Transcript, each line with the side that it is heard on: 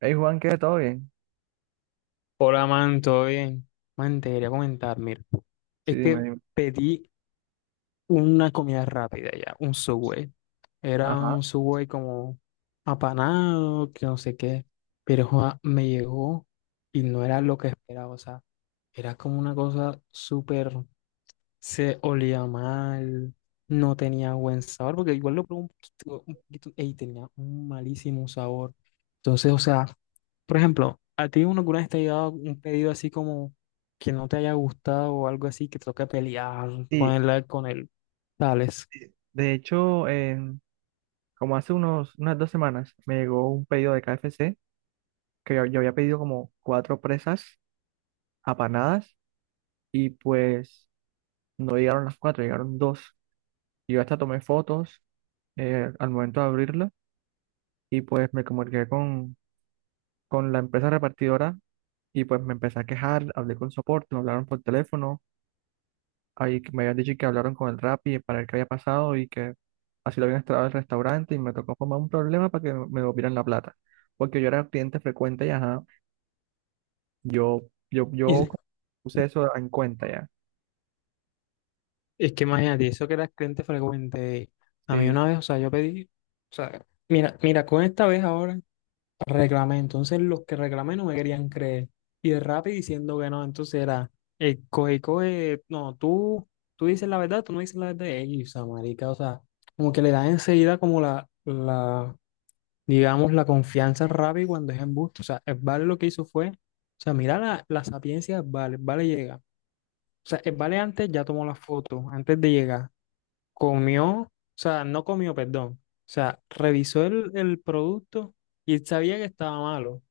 right: Hey Juan, ¿qué? ¿Todo bien?
left: Hola, man, ¿todo bien? Man, te quería comentar, mira,
right: Sí,
left: es
right: dime,
left: que
right: dime.
left: pedí una comida rápida ya, un Subway. Era
right: Ajá.
left: un Subway como apanado, que no sé qué, pero joa, me llegó y no era lo que esperaba, o sea, era como una cosa súper, se olía mal, no tenía buen sabor, porque igual lo probé un poquito, y tenía un malísimo sabor. Entonces, o sea, por ejemplo, ¿a ti uno alguna vez te ha llegado un pedido así como que no te haya gustado o algo así que te toca pelear con
right: Sí,
left: el tales?
right: de hecho, como hace unas 2 semanas me llegó un pedido de KFC que yo había pedido como 4 presas apanadas y pues no llegaron las 4, llegaron 2. Yo hasta tomé fotos al momento de abrirla y pues me comuniqué con la empresa repartidora y pues me empecé a quejar, hablé con soporte, me hablaron por teléfono, ahí que me habían dicho que hablaron con el Rappi para ver qué había pasado y que así lo habían instalado el restaurante y me tocó formar un problema para que me devolvieran la plata. Porque yo era cliente frecuente y ajá, yo, yo
left: Y
right: puse eso en cuenta ya.
left: es que imagínate, eso que era cliente frecuente. A mí
right: Sí.
left: una vez, o sea, yo pedí, o sea, mira, mira, con esta vez ahora reclamé. Entonces los que reclamé no me querían creer. Y de rápido diciendo que no, entonces era, coge, coge, no, tú dices la verdad, tú no dices la verdad. Ey, o sea, marica, o sea, como que le dan enseguida como la digamos, la confianza rápida cuando es embuste. O sea, Vale lo que hizo fue, o sea, mira la sapiencia de Vale, Vale llega. O sea, Vale antes ya tomó la foto, antes de llegar, comió, o sea, no comió, perdón. O sea, revisó el producto y él sabía que estaba malo.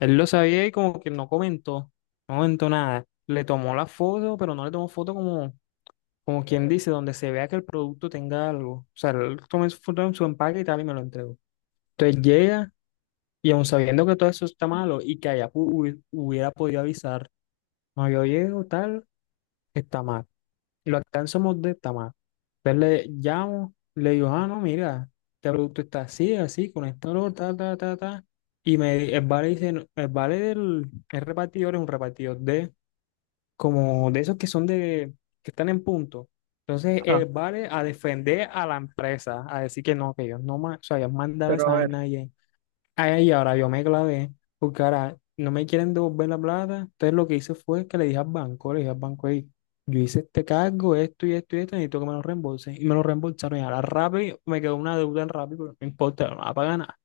left: Él lo sabía y como que no comentó, no comentó nada. Le tomó la foto, pero no le tomó foto como quien dice, donde se vea que el producto tenga algo. O sea, él tomó su foto en su empaque y tal y me lo entregó. Entonces llega. Y aun sabiendo que todo eso está malo y que allá hubiera podido avisar, no, yo llego tal, está mal. Y lo alcanzamos de está mal. Entonces le llamo, le digo, ah, no, mira, este producto está así, así, con esto, lo, ta, ta, ta, ta. Y el vale dice, "No, el vale del el repartidor es un repartidor de, como de esos que son de, que están en punto. Entonces,
right: Ajá,
left: el vale a defender a la empresa, a decir que no, que ellos no, o sea, ellos mandaron
right: pero
left: esa
right: a ver,
left: vaina. Ay, ahora yo me clavé, porque ahora no me quieren devolver la plata. Entonces lo que hice fue que le dije al banco, le dije al banco, "Ey, yo hice este cargo, esto y esto y esto, necesito que me lo reembolsen. Y me lo reembolsaron. Y ahora rápido me quedó una deuda en rápido, pero no importa, no la pagan nada.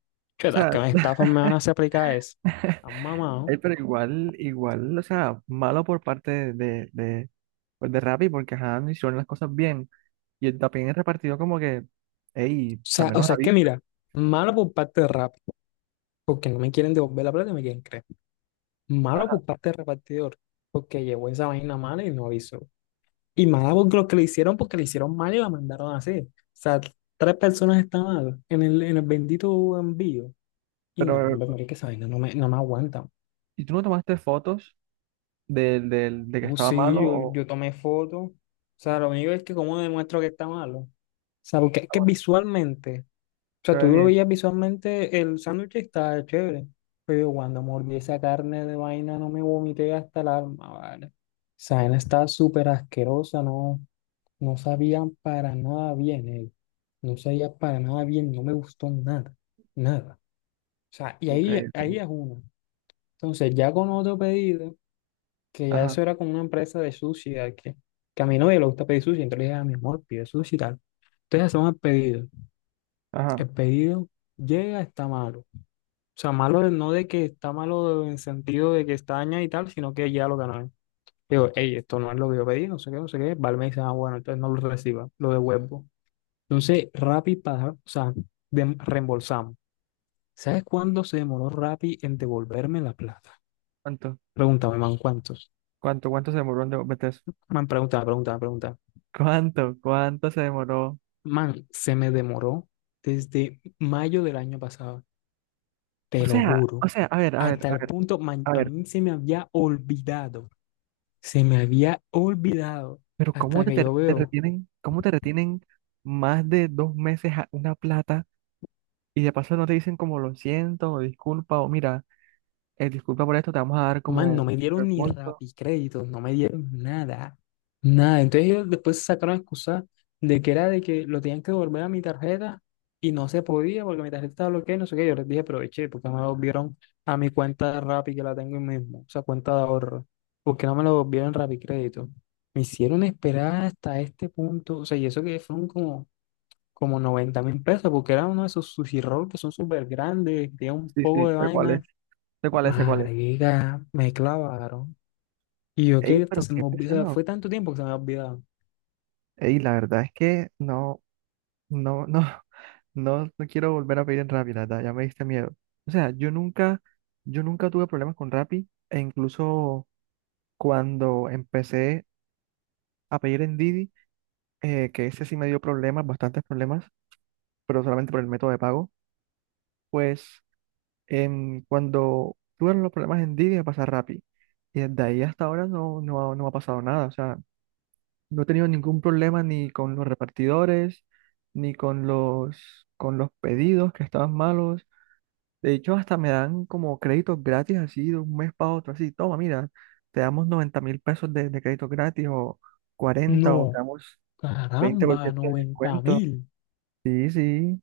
right: o
left: Chuetas,
right: sea,
left: que me estafan, me van a hacer aplicar eso. Han mamado. O
right: pero igual, o sea, malo por parte pues de Rappi porque ajá, no hicieron las cosas bien. Y el- también el repartido como que, hey, al
left: sea, o
right: menos a
left: sea, es
right: mí.
left: que mira, malo por parte de Rappi, porque no me quieren devolver la plata y me quieren creer. Malo
right: Ajá,
left: por parte del repartidor, porque llevó esa vaina mala y no avisó. Y mala porque los que le hicieron, porque le hicieron mal y la mandaron así. O sea, tres personas estaban en el bendito envío. Y no,
right: pero,
left: hombre, marica, esa vaina no me aguanta.
right: ¿y tú no tomaste fotos de que estaba
left: Sí,
right: malo
left: yo,
right: o...
left: yo tomé foto. O sea, lo único es que cómo demuestro que está malo. O sea, porque es
right: Ah,
left: que
right: bueno, sí,
left: visualmente, o
right: se
left: sea, tú
right: ve
left: lo
right: bien.
left: veías visualmente, el sándwich está chévere. Pero yo cuando mordí esa carne de vaina no me vomité hasta el alma, ¿vale? Esa vaina está súper asquerosa, ¿no? No sabían para nada bien él. No sabía para nada bien, no me gustó nada, nada. O sea, y
right: Ok,
left: ahí,
right: ok.
left: ahí es una. Entonces, ya con otro pedido, que ya
right: Ajá,
left: eso era con una empresa de sushi, que a mi novia le gusta pedir sushi, entonces le dije a mi amor, pide sushi y tal. Entonces hacemos el pedido.
right: ajá.
left: El pedido llega, está malo. O sea, malo no de que está malo en sentido de que está dañado y tal, sino que ya lo ganó. Digo, hey, esto no es lo que yo pedí, no sé qué, no sé qué. Vale, me dice, ah, bueno, entonces no lo reciba, lo devuelvo. Entonces, Rappi, o sea, reembolsamos. ¿Sabes cuándo se demoró Rappi en devolverme la plata?
right: ¿Cuánto?
left: Pregúntame, man, ¿cuántos?
right: Cuánto se demoró en de- meter eso?
left: Man, pregunta, pregunta, pregunta.
right: Cuánto se demoró?
left: Man, se me demoró desde mayo del año pasado, te lo juro.
right: A ver,
left: Hasta el punto, man,
right: a
left: a
right: ver,
left: mí se me había olvidado, se me había olvidado.
right: pero ¿cómo
left: Hasta
right: te,
left: que
right: te-
left: yo
right: te
left: veo.
right: retienen, cómo te retienen más de 2 meses a- una plata y de paso no te dicen como lo siento o disculpa o mira, disculpa por esto, te vamos a dar
left: Man,
right: como
left: no me dieron ni
right: reembolso?
left: Rappi créditos, no me dieron nada, nada. Entonces ellos después sacaron excusa de que era de que lo tenían que devolver a mi tarjeta y no se podía porque mi tarjeta estaba bloqueada, y no sé qué. Yo les dije, aproveché, porque me lo devolvieron a mi cuenta de Rappi que la tengo ahí mismo, o sea, cuenta de ahorro, porque no me lo devolvieron Rappi crédito. Me hicieron esperar hasta este punto, o sea, y eso que fueron como 90.000 pesos, porque era uno de esos sushi roll que son súper grandes, tenía un
right: Sí, sí,
left: poco de
right: sé cuál es,
left: vaina.
right: sé cuál es, sé cuál es.
left: Marica, me clavaron. Y yo
right: Ey,
left: qué hasta
right: pero
left: se
right: qué
left: me olvidó, o sea,
right: pesado.
left: fue tanto tiempo que se me ha olvidado.
right: Ey, la verdad es que no, no, no. No, no quiero volver a pedir en Rappi, la verdad, ya me diste miedo. O sea, yo nunca tuve problemas con Rappi, e incluso cuando empecé a pedir en Didi, que ese sí me dio problemas, bastantes problemas, pero solamente por el método de pago, pues cuando tuve los problemas en Didi me pasé a Rappi. Y desde ahí hasta ahora no, no, ha- no me ha pasado nada. O sea, no he tenido ningún problema ni con los repartidores, ni con con los pedidos que estaban malos. De hecho, hasta me dan como créditos gratis así de un mes para otro, así, toma, mira, te damos 90.000 pesos de crédito gratis o
left: No,
right: 40 o te damos veinte por
left: caramba,
right: ciento de
left: noventa
right: descuento.
left: mil.
right: Sí, sí,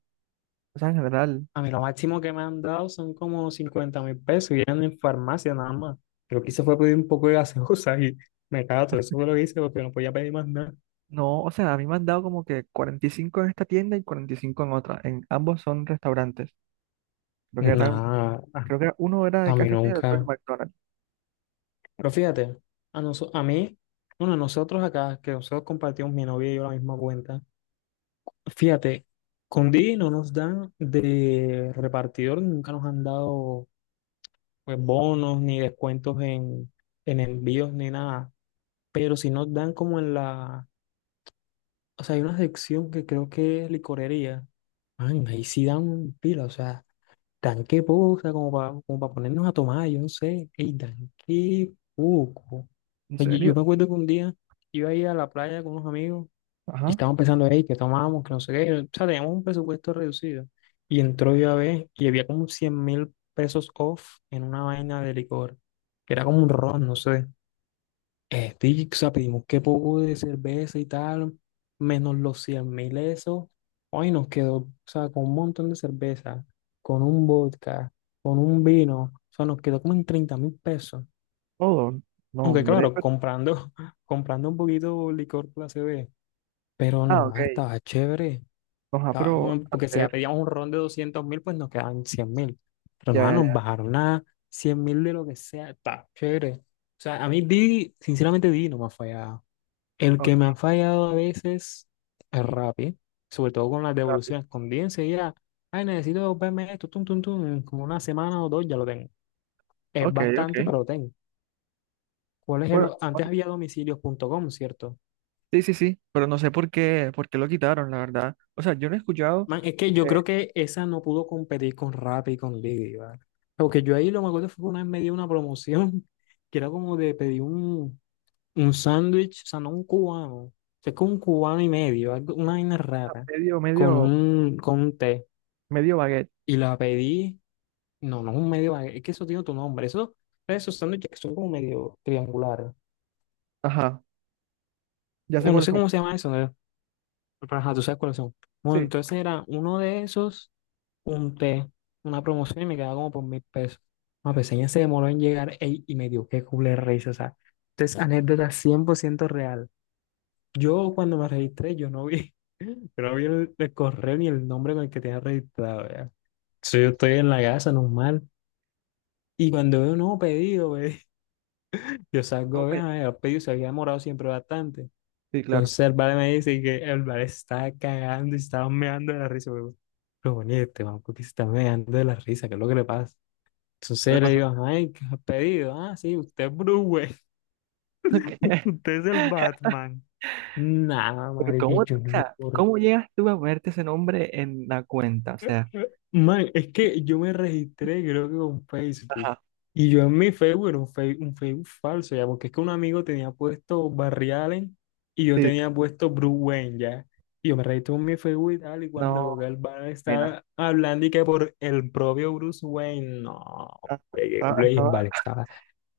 right: o sea, en general.
left: A mí lo máximo que me han dado son como 50.000 pesos y eran en farmacia nada más. Lo que hice fue pedir un poco de gaseosa y me cato, eso fue lo que hice porque no podía pedir más nada.
right: No, o sea, a mí me han dado como que 45 en esta tienda y 45 en otra. En ambos son restaurantes. Creo que era,
left: Nada,
right: creo que era- uno era de
left: a mí
right: KFC y el otro de
left: nunca.
right: McDonald's.
left: Pero fíjate, a mí, bueno, a nosotros acá, que nosotros compartimos mi novia y yo la misma cuenta, fíjate, con Didi no nos dan de repartidor, nunca nos han dado pues, bonos, ni descuentos en envíos, ni nada. Pero si nos dan como en la, o sea, hay una sección que creo que es licorería. Man, ahí sí dan pila, o sea, dan qué poco, o sea, como para como pa ponernos a tomar, yo no sé, ey, dan qué poco. O
right: ¿En
left: sea, yo me
right: serio?
left: acuerdo que un día iba a ir a la playa con unos amigos y
right: Ajá,
left: estábamos pensando, hey, ¿qué tomamos? Que no sé qué. O sea, teníamos un presupuesto reducido. Y entró yo a ver y había como 100.000 pesos off en una vaina de licor, que era como un ron, no sé. Y, o sea, pedimos qué poco de cerveza y tal, menos los 100.000 esos. Hoy nos quedó, o sea, con un montón de cerveza, con un vodka, con un vino. O sea, nos quedó como en 30.000 pesos.
right: todo. No,
left: Aunque
right: hombre,
left: claro,
right: pero-
left: comprando, comprando un poquito licor clase B. Pero
right: Ah,
left: no,
right: ok.
left: ah, estaba chévere.
right: Nos pero
left: Porque si ya
right: hacer.
left: pedíamos un ron de 200.000, pues nos quedaban 100.000. Pero
right: Ya,
left: no, ah,
right: ya,
left: nos
right: ya.
left: bajaron a 100.000 de lo que sea. Está chévere. O sea, a mí Didi, sinceramente Didi no me ha fallado. El
right: Ok,
left: que me ha fallado a veces es Rappi, sobre todo con las
right: rápido.
left: devoluciones. Con Didi enseguida, ay, necesito verme esto, tum, tum, tum, en como una semana o dos ya lo tengo. Es
right: Ok, ok.
left: bastante, pero lo tengo. ¿Cuál es el
right: Bueno,
left: o- Antes había domicilios.com, ¿cierto?
right: sí, sí, sí, pero no sé por qué lo quitaron, la verdad. O sea, yo no he escuchado
left: Man, es que yo
right: que
left: creo que esa no pudo competir con Rappi y con Didi, ¿vale? Porque yo ahí lo me acuerdo fue que una vez me dio una promoción que era como de pedir un sándwich, o sea, no un cubano, o sea, es como un cubano y medio, una vaina
right: ah,
left: rara, con un té.
right: medio baguette.
left: Y la pedí, no, no es un medio, es que eso tiene tu nombre, eso, esos sándwiches que son como medio triangulares.
right: Ajá, ya sé
left: O no
right: cuáles
left: sé
right: son.
left: cómo se llama eso, ¿no? Pero ajá, tú sabes cuáles son. Bueno,
right: Sí,
left: entonces era uno de esos un té, una promoción y me quedaba como por 1.000 pesos. La peseña se demoró en llegar ey, y me dio qué culé risa, o sea, entonces anécdota 100% real. Yo cuando me registré, yo no vi, yo no vi el correo ni el nombre con el que tenía registrado, ya. Entonces yo estoy en la casa normal y cuando veo un nuevo pedido, ve, yo salgo
right: no,
left: a ver,
right: pues,
left: ay, el pedido se había demorado siempre bastante.
right: sí, claro.
left: Entonces el vale me dice que el vale estaba cagando y estaba meando de la risa, pero bueno, ¿y este man, ¿por se está meando de la risa? ¿Qué es lo que le pasa?
right: ¿Qué
left: Entonces le
right: pasa?
left: digo, ay, ¿qué has pedido? Ah, sí, usted es Bruce Wayne,
right: ¿Qué?
left: usted es el Batman. Nada,
right: Pero
left: marica,
right: ¿cómo, o
left: yo no me
right: sea,
left: acuerdo.
right: cómo llegas tú a ponerte ese nombre en la cuenta? O sea,
left: Man, es que yo me registré, creo que con Facebook.
right: ajá,
left: Y yo en mi Facebook era un Facebook falso, ya, porque es que un amigo tenía puesto Barry Allen y yo
right: sí,
left: tenía puesto Bruce Wayne, ya. Y yo me registré en mi Facebook y tal, y
right: no,
left: cuando el van
right: pena.
left: estaba hablando y que por el propio Bruce Wayne, no,
right: Ah,
left: hombre, qué
right: estaba,
left: culo, y el
right: estaba
left: vale,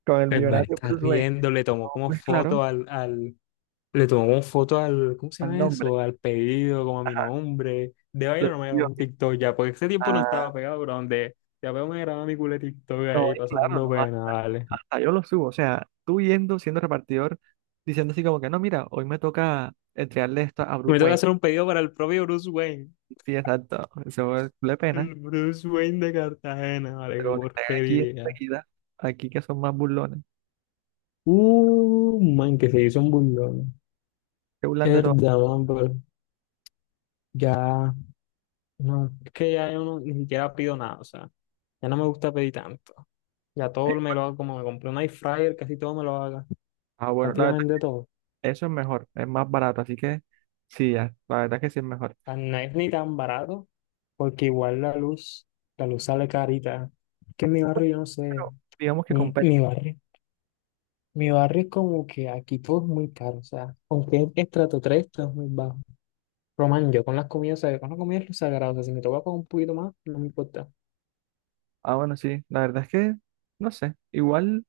right: con el
left: el man
right: millonario
left: está
right: Bruce Wayne.
left: riendo, le tomó
right: No,
left: como
right: pues claro,
left: foto al, le tomó como foto al, ¿cómo se
right: al
left: llama
right: nombre.
left: eso? Al pedido, como a mi
right: Ajá,
left: nombre. De
right: lo
left: vaina no me grabó
right: subió.
left: un TikTok ya, porque ese tiempo no estaba pegado, pero donde ya veo me grababa mi culo de TikTok
right: No,
left: ahí
right: es claro,
left: pasando
right: no,
left: pena,
right: hasta,
left: vale.
right: hasta yo lo subo. O sea, tú yendo, siendo repartidor, diciendo así como que no, mira, hoy me toca entregarle esto a Bruce
left: Me toca
right: Wayne.
left: hacer un pedido para el propio Bruce Wayne.
right: Sí, exacto. Eso es le pena.
left: El Bruce Wayne de Cartagena, vale, qué
right: Pero que están aquí
left: porquería.
right: enseguida, aquí que son más burlones,
left: Man, que se hizo un burlón.
right: que burlan de todo.
left: Herda, man, pero ya, no, es que ya yo no, ni siquiera pido nada, o sea, ya no me gusta pedir tanto. Ya
right: Eh,
left: todo me lo hago, como me compré un air fryer, casi todo me lo haga.
right: Ah, bueno, la verdad,
left: Prácticamente todo.
right: eso es mejor, es más barato. Así que sí, ya, la verdad es que sí es mejor.
left: Ah, no es ni tan barato, porque igual la luz sale carita. Es que en mi
right: Bueno,
left: barrio, yo no sé,
right: pero digamos que
left: mi,
right: compensa.
left: mi barrio. Mi barrio es como que aquí todo es muy caro, o sea, aunque es estrato 3 todo es muy bajo. Román, yo con las comidas, o sea, yo con las comidas es lo sagrado, o sea, si me toca pagar un poquito más, no me importa.
right: Ah, bueno, sí, la verdad es que, no sé, igual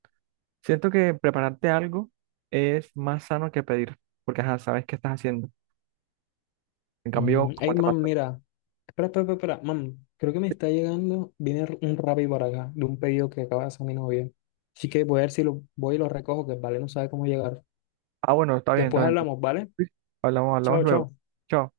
right: siento que prepararte algo es más sano que pedir, porque ajá, sabes qué estás haciendo. ¿En cambio, como
left: Ey,
right: te pasa?
left: man, mira, espera, espera, espera, espera. Mam, creo que me está llegando. Viene un Rappi por acá, de un pedido que acaba de hacer mi novia. Así que voy a ver si lo voy y lo recojo, que vale, no sabe cómo llegar.
right: Ah, bueno, está bien, está
left: Después
right: bien.
left: hablamos, ¿vale?
right: Hablamos, hablamos
left: Chao,
right: luego.
left: chao.
right: Chao.